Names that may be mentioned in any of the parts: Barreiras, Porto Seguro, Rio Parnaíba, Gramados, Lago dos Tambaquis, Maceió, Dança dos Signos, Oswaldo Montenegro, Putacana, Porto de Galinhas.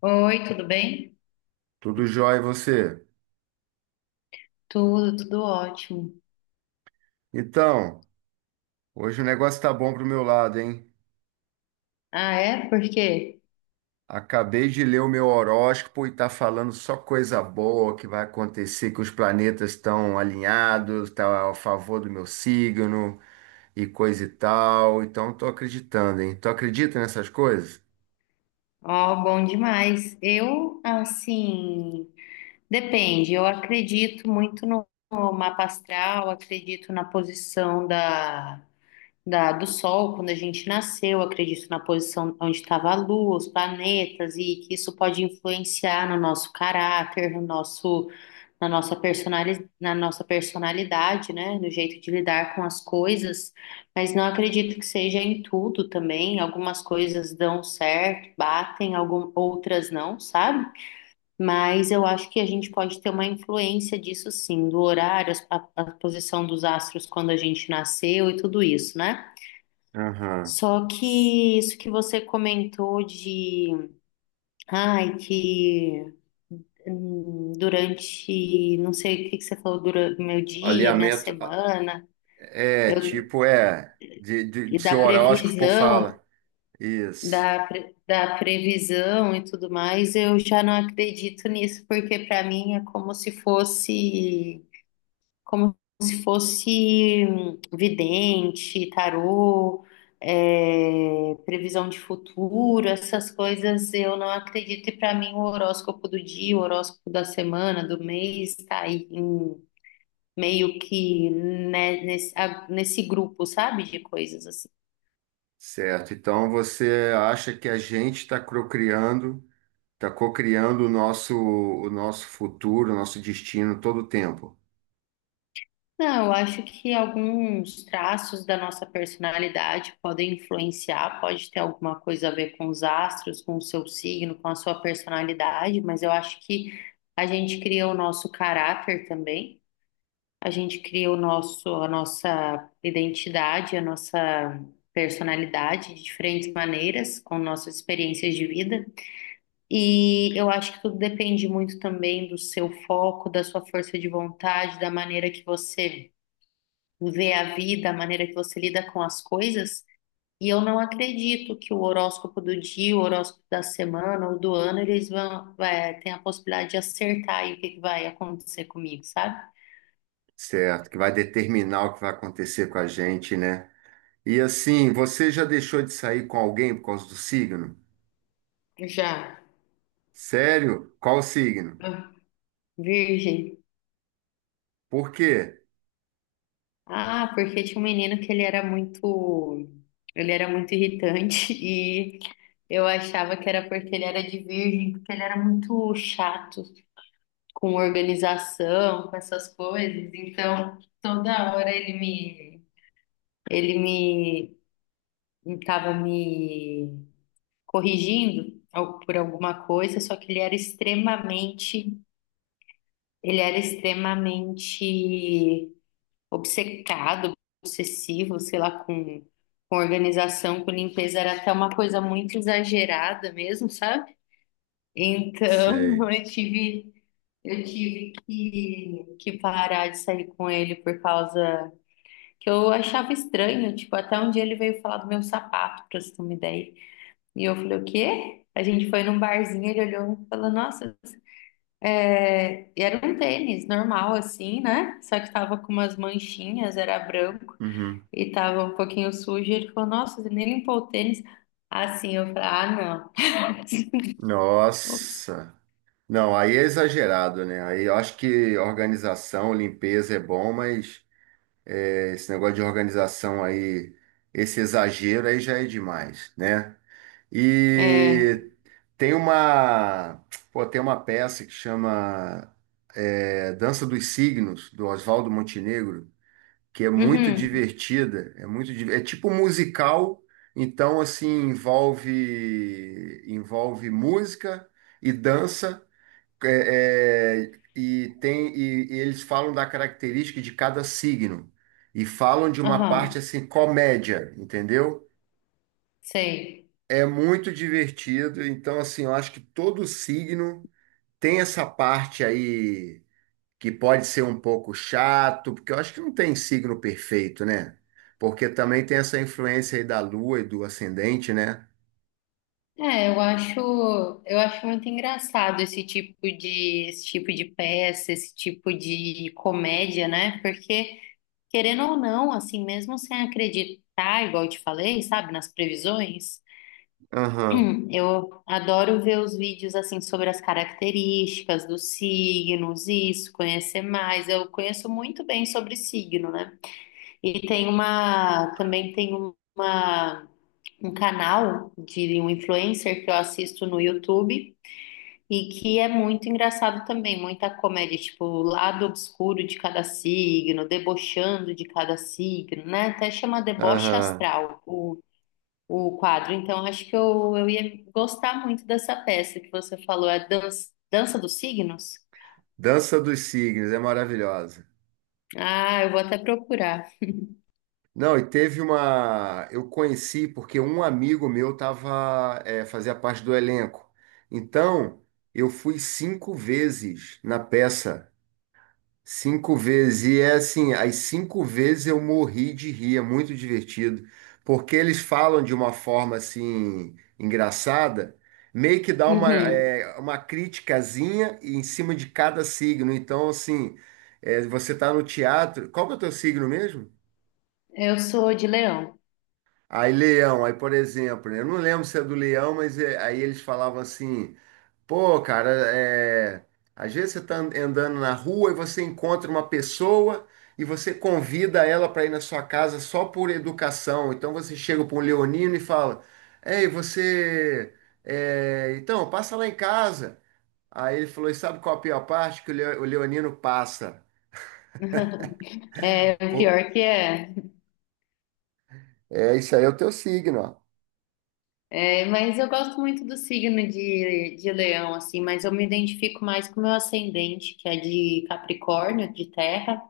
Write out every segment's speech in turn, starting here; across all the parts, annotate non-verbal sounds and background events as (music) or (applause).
Oi, tudo bem? Tudo jóia e você? Tudo, tudo ótimo. Então, hoje o negócio tá bom pro meu lado, hein? Ah, é? Por quê? Acabei de ler o meu horóscopo e tá falando só coisa boa que vai acontecer, que os planetas estão alinhados, tá a favor do meu signo e coisa e tal. Então, tô acreditando, hein? Tu acredita nessas coisas? Ó, bom demais. Eu, assim, depende. Eu acredito muito no mapa astral, acredito na posição do Sol, quando a gente nasceu, acredito na posição onde estava a Lua, os planetas, e que isso pode influenciar no nosso caráter, no nosso, na nossa personali, na nossa personalidade, né? No jeito de lidar com as coisas, mas não acredito que seja em tudo também. Algumas coisas dão certo, batem, outras não, sabe? Mas eu acho que a gente pode ter uma influência disso sim, do horário, a posição dos astros quando a gente nasceu e tudo isso, né? Aham. Só que isso que você comentou de, ai, que durante, não sei o que que você falou, durante meu dia, minha Alinhamento semana, é eu, tipo, é, de, de, e de seu da horóscopo previsão, fala. Isso. Da previsão e tudo mais, eu já não acredito nisso, porque para mim é como se fosse vidente, tarô, é, previsão de futuro, essas coisas eu não acredito. E para mim, o horóscopo do dia, o horóscopo da semana, do mês, está aí meio que né, nesse grupo, sabe, de coisas assim. Certo. Então, você acha que a gente está procriando. Está cocriando o nosso futuro, o nosso destino todo o tempo, Não, eu acho que alguns traços da nossa personalidade podem influenciar, pode ter alguma coisa a ver com os astros, com o seu signo, com a sua personalidade, mas eu acho que a gente cria o nosso caráter também, a gente cria a nossa identidade, a nossa personalidade de diferentes maneiras, com nossas experiências de vida. E eu acho que tudo depende muito também do seu foco, da sua força de vontade, da maneira que você ver a vida, a maneira que você lida com as coisas. E eu não acredito que o horóscopo do dia, o horóscopo da semana ou do ano, eles vão, tem a possibilidade de acertar aí o que que vai acontecer comigo, sabe? certo? Que vai determinar o que vai acontecer com a gente, né? E assim, você já deixou de sair com alguém por causa do signo? Já. Sério? Qual o signo? Ah, Virgem. Por quê? Ah, porque tinha um menino que ele era muito irritante (laughs) e eu achava que era porque ele era de virgem, porque ele era muito chato, com organização, com essas coisas. Então, toda hora ele me estava me corrigindo por alguma coisa, só que ele era extremamente obcecado, obsessivo, sei lá, com organização, com limpeza, era até uma coisa muito exagerada mesmo, sabe? Então, Sei. (laughs) eu tive, eu tive que parar de sair com ele por causa que eu achava estranho. Tipo, até um dia ele veio falar do meu sapato, pra você ter uma ideia. E eu falei, o quê? A gente foi num barzinho, ele olhou e falou, nossa, e era um tênis normal, assim, né? Só que tava com umas manchinhas, era branco Uhum. e tava um pouquinho sujo. Ele falou, nossa, você nem limpou o tênis. Assim, eu falei, ah, não. (laughs) Ops. Nossa. Não, aí é exagerado, né? Aí eu acho que organização, limpeza é bom, mas é, esse negócio de organização aí, esse exagero aí já é demais, né? É. E tem uma, pô, tem uma peça que chama Dança dos Signos, do Oswaldo Montenegro, que é muito Uhum. divertida, é muito, é tipo musical, então assim envolve música e dança e tem e eles falam da característica de cada signo e falam de uma Aham, parte assim comédia, entendeu? sei. É muito divertido, então assim, eu acho que todo signo tem essa parte aí que pode ser um pouco chato, porque eu acho que não tem signo perfeito, né? Porque também tem essa influência aí da lua e do ascendente, né? É, eu acho muito engraçado esse tipo de peça, esse tipo de comédia, né? Porque, querendo ou não, assim, mesmo sem acreditar, igual eu te falei, sabe, nas previsões, Aham, (clears throat) eu adoro ver os vídeos, assim, sobre as características dos signos, isso, conhecer mais. Eu conheço muito bem sobre signo, né? E tem uma, também tem uma. Um canal de um influencer que eu assisto no YouTube e que é muito engraçado também, muita comédia, tipo, o lado obscuro de cada signo, debochando de cada signo, né? Até chama deboche aham. astral o quadro. Então, acho que eu ia gostar muito dessa peça que você falou, é dança dos signos? Dança dos signos é maravilhosa. Ah, eu vou até procurar. Não, e teve uma. Eu conheci porque um amigo meu tava, é, fazia parte do elenco. Então, eu fui 5 vezes na peça. 5 vezes. E é assim, as 5 vezes eu morri de rir, é muito divertido. Porque eles falam de uma forma assim, engraçada, meio que dá uma, Uhum. é, uma criticazinha em cima de cada signo. Então, assim, é, você tá no teatro. Qual que é o teu signo mesmo? Eu sou de leão. Aí, leão, aí, por exemplo, né, eu não lembro se é do leão, mas aí eles falavam assim. Pô, cara, é... às vezes você tá andando na rua e você encontra uma pessoa e você convida ela para ir na sua casa só por educação. Então você chega para um leonino e fala: Ei, você. É, então, passa lá em casa. Aí ele falou: E sabe qual a pior parte? Que o o leonino passa. É, o Pô, pior que é. é, isso aí é o teu signo, ó. É, mas eu gosto muito do signo de leão, assim, mas eu me identifico mais com o meu ascendente, que é de Capricórnio, de terra,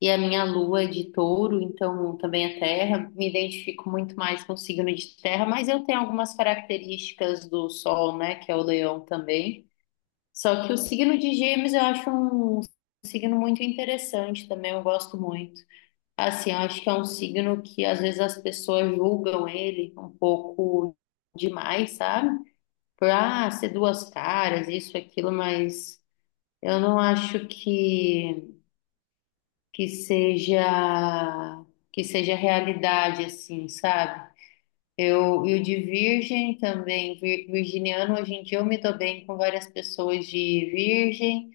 e a minha lua é de touro, então também é terra. Me identifico muito mais com o signo de terra, mas eu tenho algumas características do sol, né, que é o leão também. Só que o signo de Gêmeos eu acho um signo muito interessante também, eu gosto muito. Assim, eu acho que é um signo que às vezes as pessoas julgam ele um pouco demais, sabe? Por ser duas caras, isso, aquilo, mas eu não acho que seja que seja realidade, assim, sabe? E o de virgem também, virginiano, hoje em dia eu me dou bem com várias pessoas de virgem,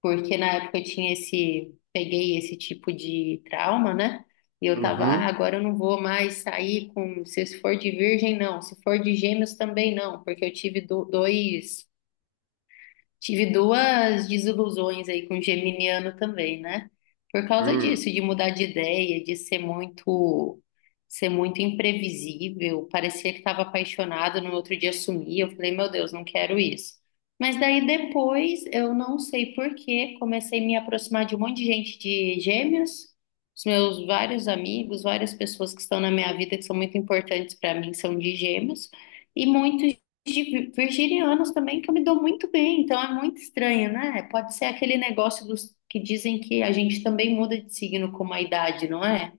porque na época eu tinha peguei esse tipo de trauma, né? E eu tava, Uhum. agora eu não vou mais sair com, se for de virgem, não, se for de gêmeos também não, porque eu tive dois. Tive duas desilusões aí com o geminiano também, né? Por causa Hum. disso, de mudar de ideia, de ser muito imprevisível, parecia que estava apaixonado, no outro dia sumia. Eu falei, meu Deus, não quero isso. Mas daí depois, eu não sei por quê, comecei a me aproximar de um monte de gente de Gêmeos, os meus vários amigos, várias pessoas que estão na minha vida que são muito importantes para mim são de Gêmeos. E muitos de virginianos também que eu me dou muito bem, então é muito estranho, né? Pode ser aquele negócio dos que dizem que a gente também muda de signo com a idade, não é?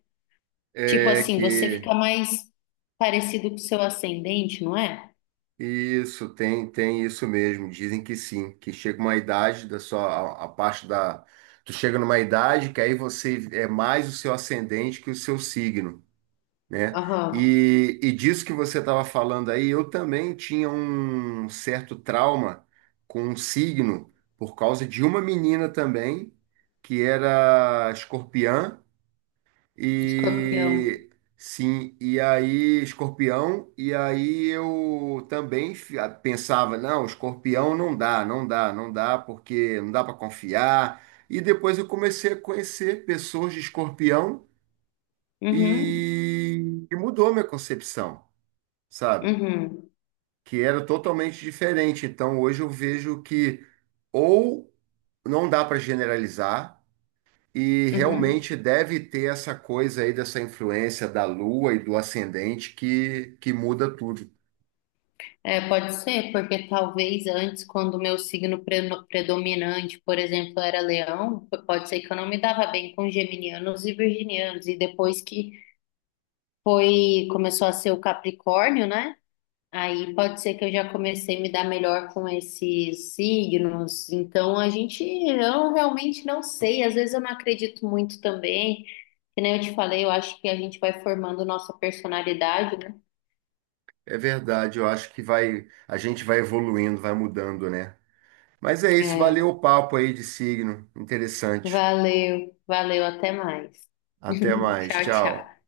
Tipo É assim, você que. fica mais parecido com o seu ascendente, não é? Isso, tem, tem isso mesmo. Dizem que sim, que chega uma idade da sua, a parte da, tu chega numa idade que aí você é mais o seu ascendente que o seu signo, né? Aham, E disso que você estava falando aí, eu também tinha um certo trauma com um signo por causa de uma menina também que era escorpiã. Escorpião. E sim, e aí Escorpião, e aí eu também ah, pensava, não, Escorpião não dá, não dá, não dá, porque não dá para confiar. E depois eu comecei a conhecer pessoas de Escorpião Uhum, e mudou minha concepção, sabe? uhum, Que era totalmente diferente. Então hoje eu vejo que ou não dá para generalizar. E uhum. realmente deve ter essa coisa aí dessa influência da lua e do ascendente que muda tudo. É, pode ser, porque talvez antes, quando o meu signo predominante, por exemplo, era leão, pode ser que eu não me dava bem com geminianos e virginianos, e depois que começou a ser o Capricórnio, né? Aí pode ser que eu já comecei a me dar melhor com esses signos. Então eu realmente não sei. Às vezes eu não acredito muito também. Que nem eu te falei, eu acho que a gente vai formando nossa personalidade, né? É verdade, eu acho que vai, a gente vai evoluindo, vai mudando, né? Mas é isso, É, valeu o papo aí de signo. Interessante. valeu, valeu, até mais. Até (laughs) mais, Tchau, tchau. tchau.